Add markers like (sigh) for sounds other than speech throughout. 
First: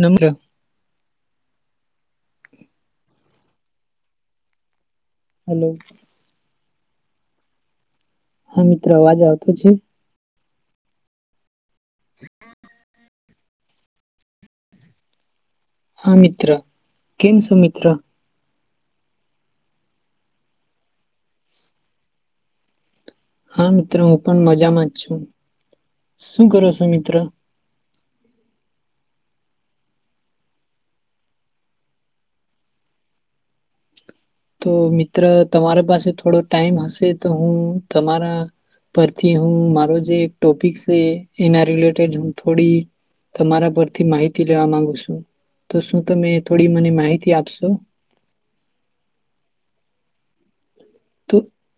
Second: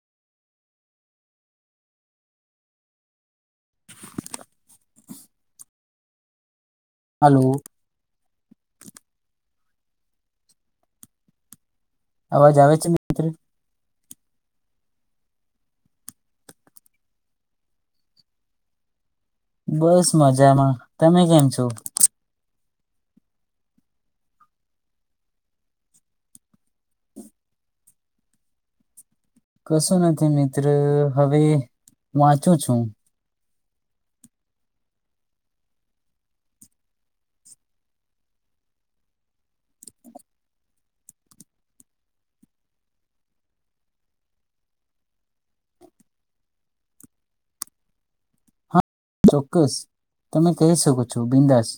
નમ કે hello, hello હા મિત્ર અવાજ આવતો છે? આવાજ આવે છે મિત્ર હા મિત્ર કેમ સુું મિત્ર બસ મજામાં. તમે કેમ છો? હા મિત્ર હું પણ મજામાં છું. શું કરો છો મિત્ર? કશું નથી મિત્ર હવે વાંચું છું. તો મિત્ર તમારા પાસે થોડો ટાઈમ હશે તો હું તમારા પરથી હું મારો જે ટોપિક છે એના રિલેટેડ હું થોડી તમારા પરથી માહિતી લેવા માંગુ છું. તો શું તમે થોડી મને માહિતી આપશો? હા ચોક્કસ. તમે કઈ શકો છો. તો બિંદાસ.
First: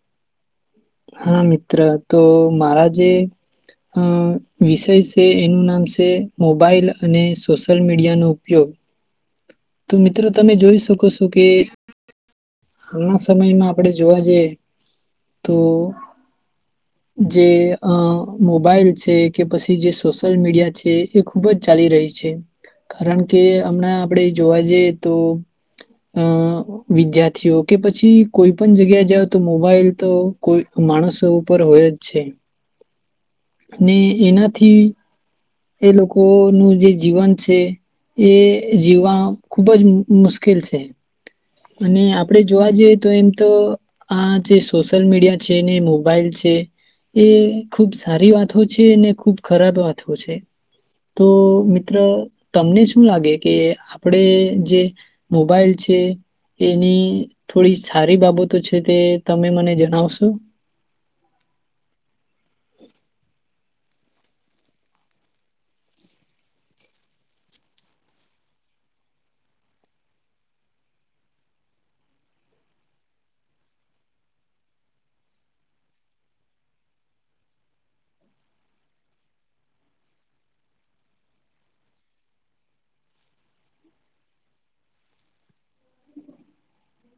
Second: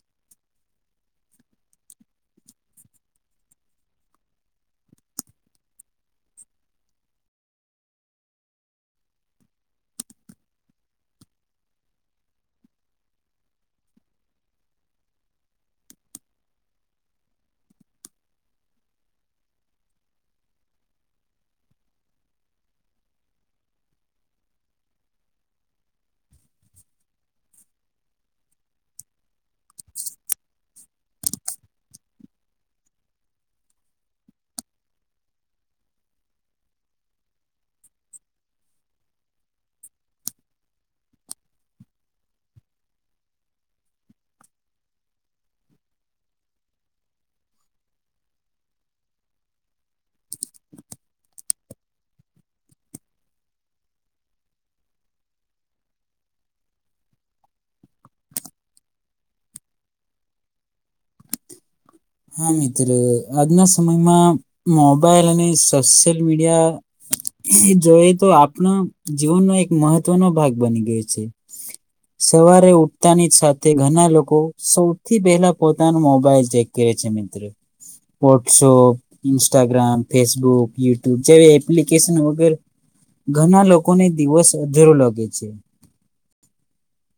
હા મિત્ર તો મારા જે અ વિષય છે એનું નામ છે મોબાઈલ અને સોશિયલ મીડિયાનો ઉપયોગ. તો મિત્રો તમે જોઈ શકો છો કે હાલના સમયમાં આપણેે જોવા જઈએ તો જે અ મોબાઈલ છે કે પછી જે સોશિયલ મીડિયા છે. એ ખુબ જ ચાલી રહી છે કારણ કે હમણાં આપણે જોવા જઈએ તો અ વિદ્યાર્થીઓ કે પછી કોઈ પણ જગ્યા જાઓ તો મોબાઈલ તો કોઈ માણસો પર હોય જ છે. ને એનાથી એ લોકોનું જે જીવન છે એ જીવવા ખુબ જ મુશ્કેલ છે. અને આપડે જોવા જઈએ, તો એમ તો આ જે સોશિયલ મીડિયા છે ને મોબાઈલ છે એ ખુબ સારી વાતો છે, ખુબ ખરાબ વાતો છે. તો મિત્ર તમને શું લાગે કે આપણે જે મોબાઈલ છે એની થોડી સારી બાબતો છે તે તમે મને જણાવશો? હા મિત્ર આજના સમયમાં મોબાઈલ અને સોશિયલ મીડિયા જોઈ તો આપણા જીવનનો એક મહત્વનો ભાગ બની ગયો છે. સવારે ઉઠતાની સાથે ઘણા લોકો સૌથી પહેલા પોતાનો મોબાઈલ ચેક કરે છેને મિત્ર. વોટસપ, ઇન્સ્ટાગ્રામ, ફેસબુક, યુટ્યુબ જેવી એપ્લિકેશન વગર ઘણા લોકોને દિવસ અધરો લાગે છે.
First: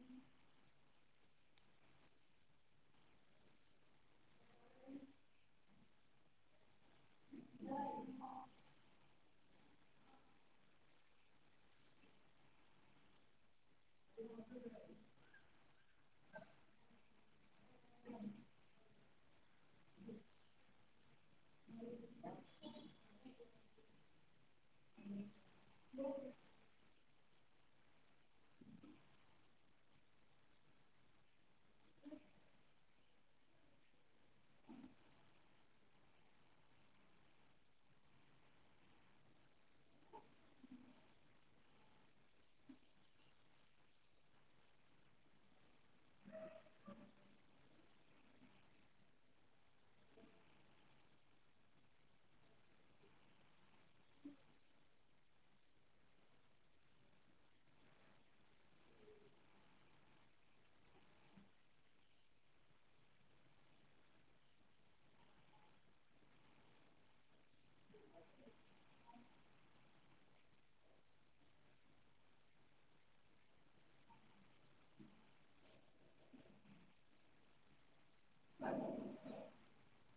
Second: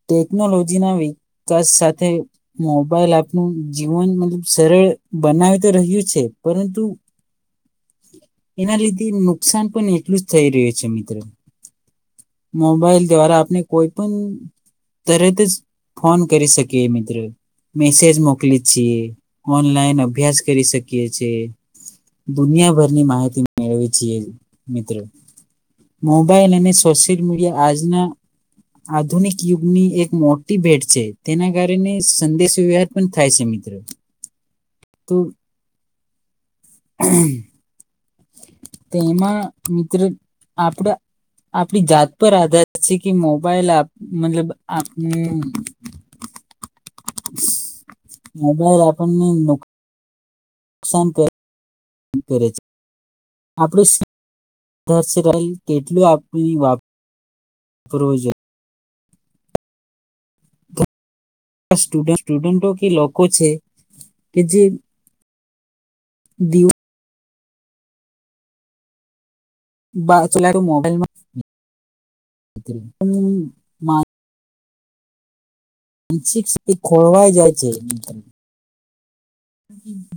ટેકનોલોજી ના વિકાસ સાથે મોબાઈલ આપણું જીવન મત સરળ બનાવી તો રહ્યું છે પરંતુ એના લીધે નુકસાન પણ એટલું જ થઈ રહ્યું છે. મિત્ર મોબાઈલ દ્વારા આપણે કોઈ પણ તરત જ ફોન કરી શકીએ, મિત્ર મેસેજ મોકલી શકીયે. ઓનલાઈન અભ્યાસ કરી શકીએ છીએ. દુનિયાભરની માહિતી મેળવી છીએ મિત્રો મોબાઈલ અને શોષિયલ મીડિયા આજના આધુનિક યુગની એક મોટી ભેટ છે તેના કારણે સંદેશ વ્યવહાર પણ થાય છે મિત્રો. તો. હમ. તેમાં મિત્ર આપણા આપડી જાત પર આધાર છે કે મોબાઈલ મતલબ આપ (inaudible) મોબાઈલ આપણને (unintelligible) એ કરે છે. આપણી સ તેટલું આપ વા પૂર્વજન સ્ટુડન્ટો કે લોકો છે કે જે દ (unintelligible) મોબાઈલમાં. (inaudible) ખોરવાય જાય છે. (inaudible)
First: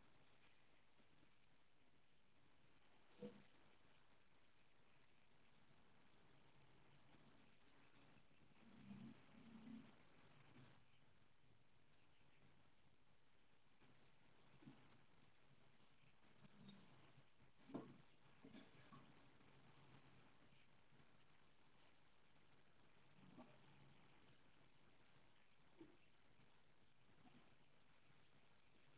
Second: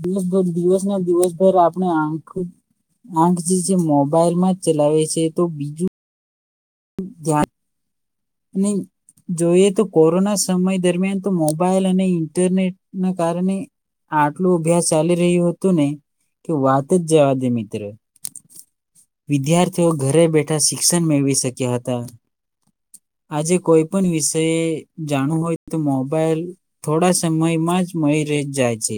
દિવસભર દિવસ ના દિવસભર આપણે આખું આખ જે જે મોબ મોબાઈલમાં જ ચલાવે છે તો બીજું. ધ્યાન. અને જોઈએ તો કોરોના સમય દરમિયાન તો મોબાઈલ અને ઇન્ટરનેટના કારણે આટલું અભ્યાસ ચાલી રહ્યું હતું ને કે વાત જ જવા દે મિત્ર. વિદ્યાર્થીઓ ઘરે બેઠા શિક્ષણ મેળવી શક્યા હતા. આજે કોઈ પણ વિષય જાણવું હોય તો મોબાઈલ થોડા સમયમાં જ મળી ર જાય છે.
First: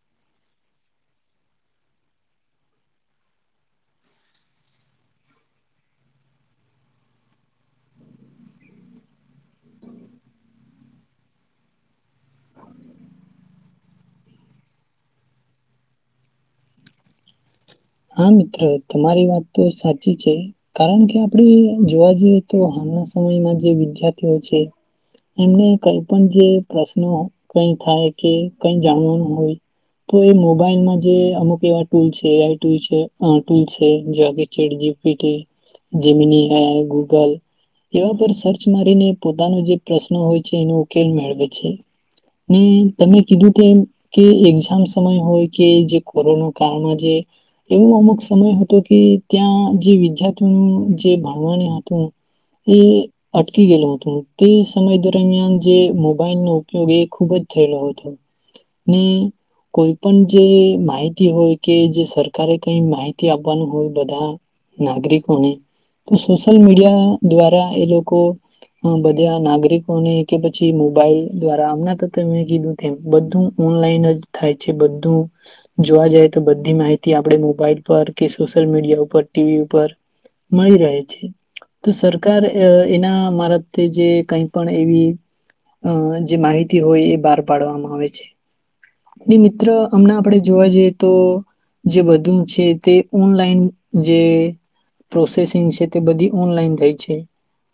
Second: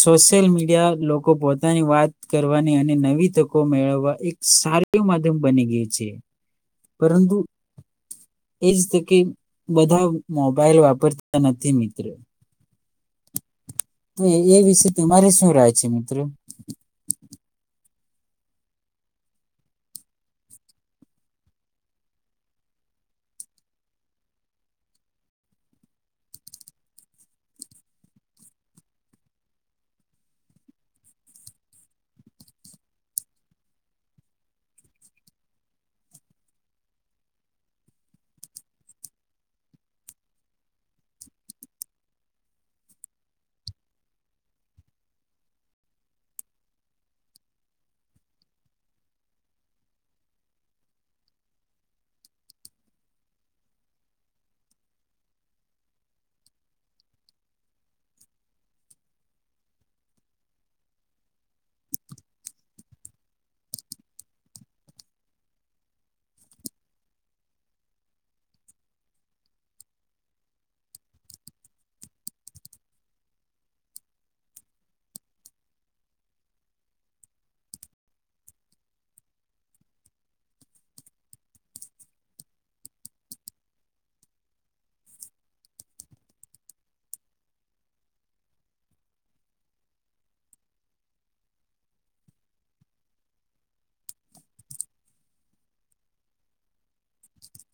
સોશિયલ મીડિયા લોકો પોતાની વાત કરવાની અને નવી તકો મેળવવા એક સારું માધ્યમ બની ગય છે. પરંતુ એજ તકે બધા મોબાઈલ વાપરતા નથી મિત્ર. તો એ વિશે તમારે શું રાય છે મિત્ર? હા, મિત્ર તમારી વાત તો સાચી છે, કારણકે આપણે જોવા જઈએ, તો હાલના સમયમાં જે વિદ્યાર્થીઓ છે, એમને કઈ પણ જે પ્રશ્નો કઈ થાય કે કઈ જાણવાનું હોય, તો એ મોબાઈલમાં જે અમુક એવા ટૂલ છે, એઈ (unintelligible) ટૂલ છે જેવા કે chat G P T, Gemini Google એવા પર સર્ચ મારીને પોતાનો જે પ્રશ્ન હોય છે એનો ઉકેલ મેળવે છે, ને તમે કીધું કે એ કે એક્ઝામ સમય હોય કે જે કોરોના કાળમાં જે એવો અમુક સમય હતો કે ત્યાં જે વિદ્યાર્થીઓનું જે ભણવાણી હતું એ અટકી ગયેલું હતું, તે સમય દરમિયાન જે મોબાઈલનો ઉપયોગ એ ખૂબજ થયેલો હતો, ને કોઈ પણ જે માહિતી હોય કે જે સરકારે કઈ માહિતી આપવાનું હોય બધા નાગરિકોને તો સોશિયલ મીડિયા દ્વારા એ લોકો બધા નાગરિકોને કે પછી મોબાઈલ દ્વારા આમના ત મે કીધું તેમ બધું ઓનલાઈન જ થાય છે બધું, જોવા જાય તો બધી માહિતી થી આપડે મોબાઈલ પર, કે સોશિયલ મીડિયા ઉપર, ટીવી ઉપર મળી રહે છે, તો સરકાર એના મારફતે જે કઈ પણ એવી જે માહિતી હોય એ બહાર પાડવામાં આવે છે, ને મિત્ર અમણા આપણે જોવા જઈએ તો જે બધું છે તે ઓનલાઈન જે પ્રોસેસિંગ છે તે બધી ઓનલાઈન થઈ છે,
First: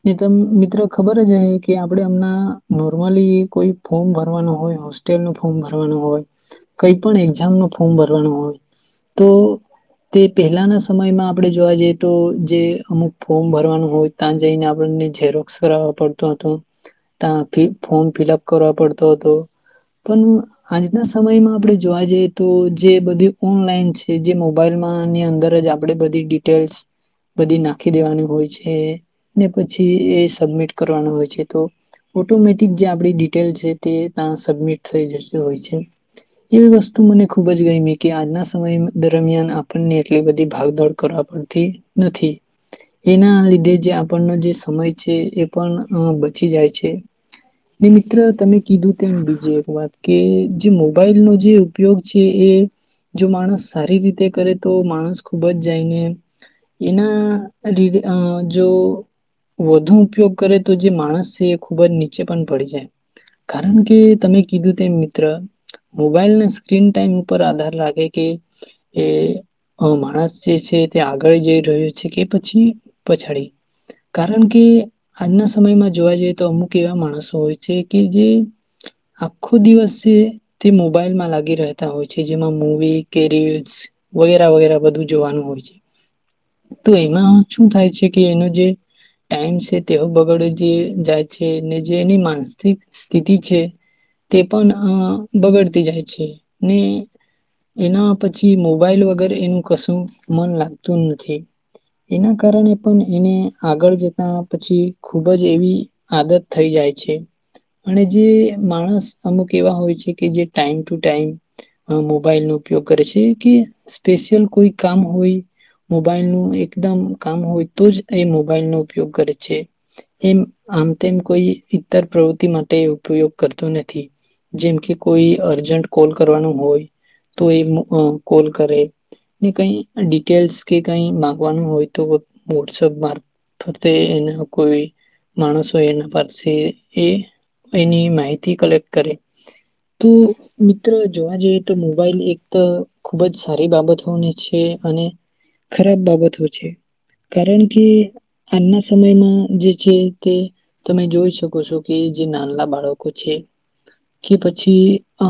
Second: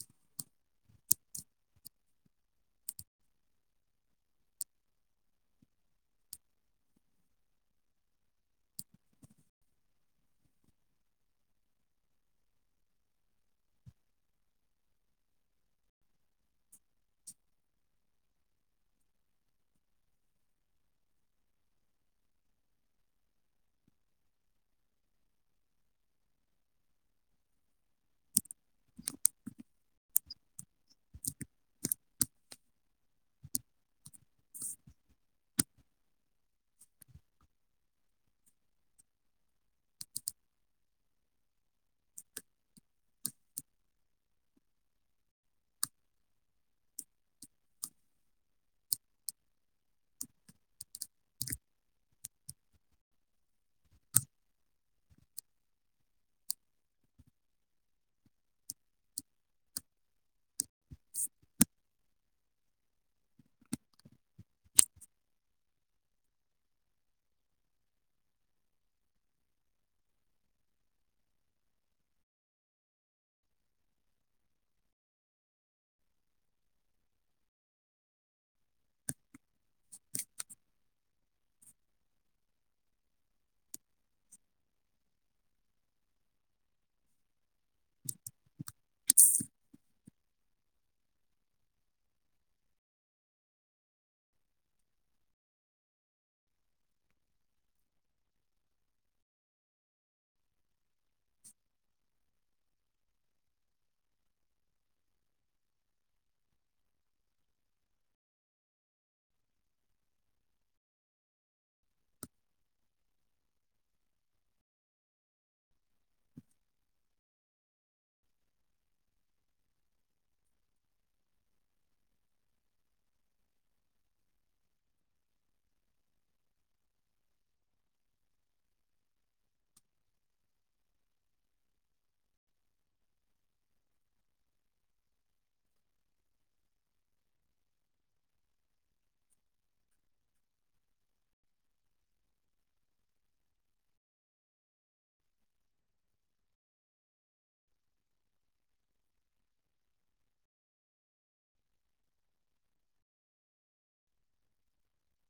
ને તમ મિત્ર ખબરજ અહે કે આપણે હમણા નોર્મલી કોઈ ફોર્મ ભરવાનું હોય, હોસ્ટેલ ન ફોર્મ ભરવાનું હોય, કઈ પણ એામ ન ફોર્મ ભરવાનું હોય તો તે પહેલાના સમયમાં આપણે જોવા જઈએ તો જે અમુક ફોર્મ ભરવાનું હોય ત્યાં જઈને આપણને ઝેરોક્સ કરાવ પડતો હતો, ત્યાં ફોર્મ ફિલઅપ કરવા પડતો હતો, પણ આજના સમયમાં આપણે જોવા જઈએ તો જે બધું ઓનલાઈન છે જે મોબાઈલમાંની અંદરજ આપડે બધી ડિટેલ્સ બધી નાખી દેવાની હોય છે, ને પછી એ સબમિટ કરવાનું હોય છે તો ઓટોમેટિક જે આપડી ડિટેલ છે તે ત સબમિટ થઈ જતી હોય છે, એ વસ્તુ મને ખુબજ ગયિમી. કે આજના સમય દરમિયાન આપણને એટલી બધી ભાગદોડ કરવા પડતી નથી. એના લીધે જે આપણનો જે સમય છે એ પણ બચી જાય છે, ને મિત્ર તમે કીધું તેમ બીજી એક વાત કે જે મોબાઈલનો જે ઉપયોગ છે એ જો માણસ સારી રીતે કરે તો માણસ ખૂબજ જાયને એના ર જો વધુ ઉપયોગ કરે. તો જે માણસ છે એ ખુબજ ની ચે પણ પડી જાય, કારણકે તમે કીધું તેમ મિત્ર મોબાઈલ સ્ક્રીન ટાઈમ ઉપર આધાર રાખે કે એ માણસ જે છે તે આગળ જઈ રહ્યો છે કે પછી પછાડી, કારણકે આજના સમયમાં જોવા જઈએ તો અમુક એવા માણસો હોય છે કે જે આખો દિવસ છે તે મોબાઈલ માં લાગી રહેતા હોય છે. જેમાં મવી, કેરીલ્સ વગેરે વગેરે બધું જોવાનું હોય છે, તો એમાં શું થાય છે કે એનો જે ટાઈમ છે તેઓ બગડ જાય છે, ને જે એની માનસિક સ્થિતિ છે તે પણ બગડતી જાય છે ને એના પછી મોબાઈલ વગર એનું કશું મન લાગતું નથી. એના કારણે પણ એને આગળ જતા પછી ખુબ જ એવી આદત થઈ જાય છે અને જે માણસ અમુક એવા હોય છે કે જે ટાઈમ ટુ ટાઈમ મોબાઈલનો ઉપયોગ કરે છે કે સ્પેશિયલ કોઈ કામ હોય મોબાઈલનું એકદમ કામ હોય તોજ એ મોબાઈલનો ઉપયોગ કરે છે, એમ આમ તેમ કોઈ ઈતર પ્રવૃત્તિ માટે ઉપયોગ કરતું નથી, જેમ કે કોઈ અર્જન્ટ કોલ કરવાનું હોય તો એ એમનું અ કોલ કરે કઈ ડિટેલ્સ કે કઈ માંગવાનું હોય તો વોટસપ મારફતે એના કોઈ માણસ હોય એના પાસે એ એની માહિતી કલેક્ટ કરે તો મિત્ર જોવા જઈ તો મોબાઈલ એક તો ખુબ જ સારી બાબતોને છે અને ખરાબ બાબતો છે કારણ કે આજના સમયમાં જે છે તે તમે જોઈ શકો છો કે જે નાનલા બાળકો છે કે પછી અ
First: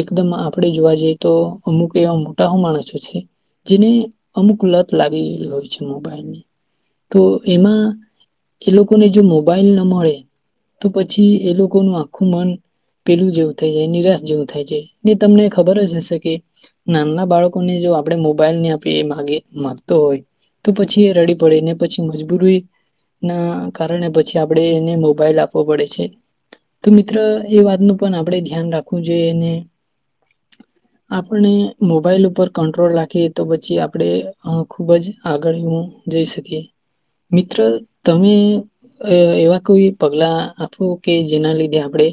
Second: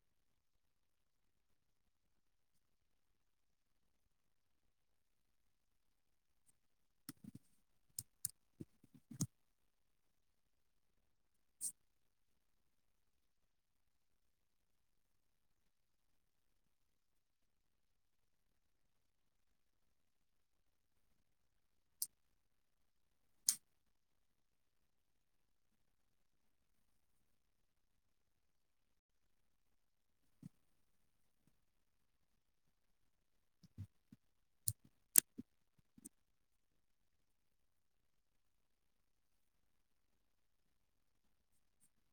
એકદમ આપ આપણે જોવા જઈએ તો અમુક એવા મોટાઓ હો માણસો છે જેને અમુક લત લાગીલી હોય છે મોબાઈલની તો એમાં એ લોકોને જો મોબાઈલ ના મળે તો પછી પછી એ લોકોનુ આખું મન પેલું જેવું થઈ જાય નિરાશ જેવું થાય જાય ને તમને ખબર જ હશે કે નાના બાળકોને જો આપણે મોબાઈલ ની આપીએ એ માંગે માંગતો હોય તો પછી એ રડી પડેને પછી મજબૂરીના કારણે પછી આપણે એને મોબાઈલ આપવો પડે છે. તો મિત્ર એ વાતનું પણ આપણે ધ્યાન રાખવું જોઈએ ને આપણે મોબાઈલ ઉપર કંટ્રોલ રાખીએ તો પછી આપણે અ ખુબ જ આગળનુ જઈ શકીએ. મિત્ર તમે એવા કોઈ પગલા આપો કે જેના લીધે આપણે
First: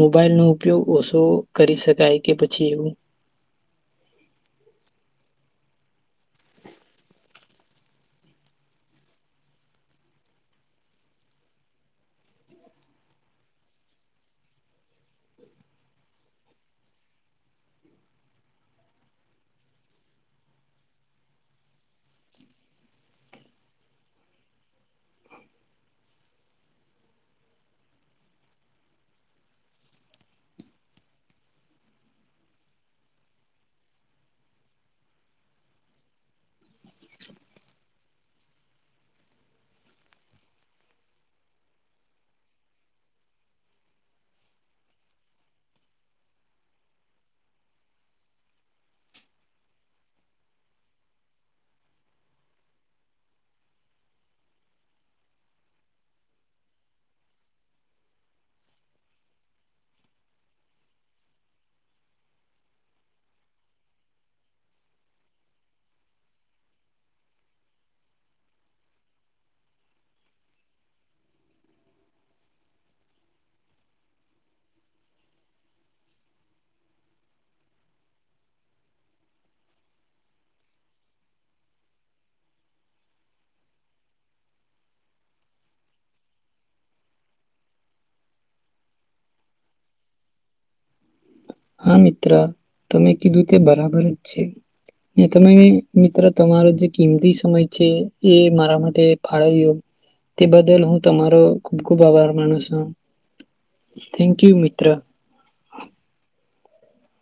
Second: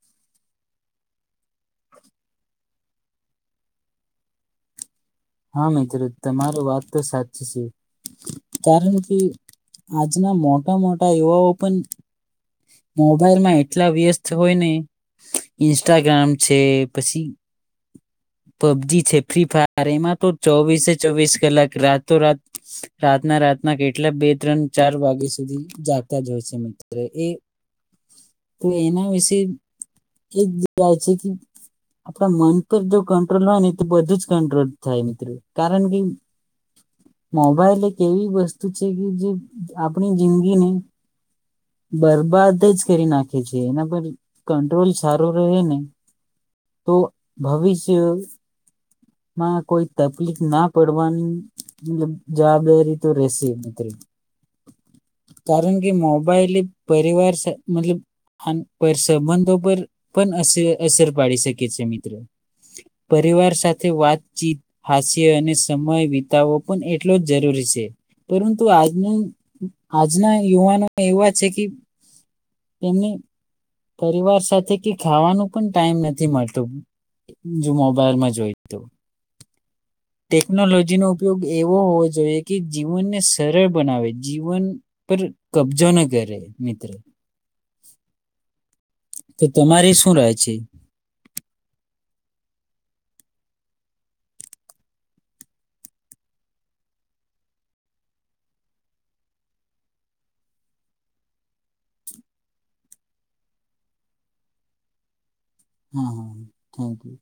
મોબાઈલનો ઉપયોગ ઓછો કરી શકાય. કે પછી એવું. હા મિત્ર તમારી વાત તો સાચી છે. કારણ કે આજના મોટા મોટા યુવાઓ પણ મોબાઈલમાં એટલા વ્યસ્ત હોય ને ઇન્સ્ટાગ્રામ છે પસી પબજી છે ફ્રી ફાયર એમાં તો ચોવીસે ચોવીસ કલાક રાતો રાત રાતના રાતના કેટલા બે ત્રણ ચાર વાગ્યા સુધી જાગતા જ હોય છે મિત એ તો એના વિશે કેવાય છે કે આપણા મન પર જો કંટ્રોલ હોય ને તો બધું જ કંટ્રોલ થાય મિત્ર કારણ કે મોબાઈલ એક એવી વસ્તુ છે કે જે આપણી જિંદગીની બરબાદ જ કરી નાખે છે એના પર કંટ્રોલ સારો રહે ને તો ભવિષ્યમાં કોઈ તપલીફ ના પડવાની મતલબ જવાબદારી તો રહેશે મિત્ર. કારણ કે મોબાઈલે પરિવાર સાત મતલબ સંબંધો પર પણ અસર અસર પાડી શકે છે મિત્ર પરિવાર સાથે વાતચીત હાસ્ય અને સમય વિતાવો પણ એટલો જ જરૂરી છે પરંતુ આજનું આજના યુવાનો એવા છે કે તેમને પરિવાર સાથે કે ખાવાનું પણ ટાઈમ નથી મળતું જો મોબાઈલમાં જોય તો. ટેકનોલોજીનો ઉપયોગ એવો હોવો જોઈએ કે જીવનને સરળ બનાવે જીવન પર કબજો ન કરે મિત્ર. તો તમારી શું રાય છે? હા મિત્ર તમે કીધું તે બરાબર જ છે ને તમે મિત્ર તમારો જે કિંમતી સમય છે એ મારા માટે ફાળવ્યો તે બદલ હું તમારો ખૂબ-ખૂબ આભાર માનું છુ. થેન્ક યુ મિત્ર. Hmm thank you.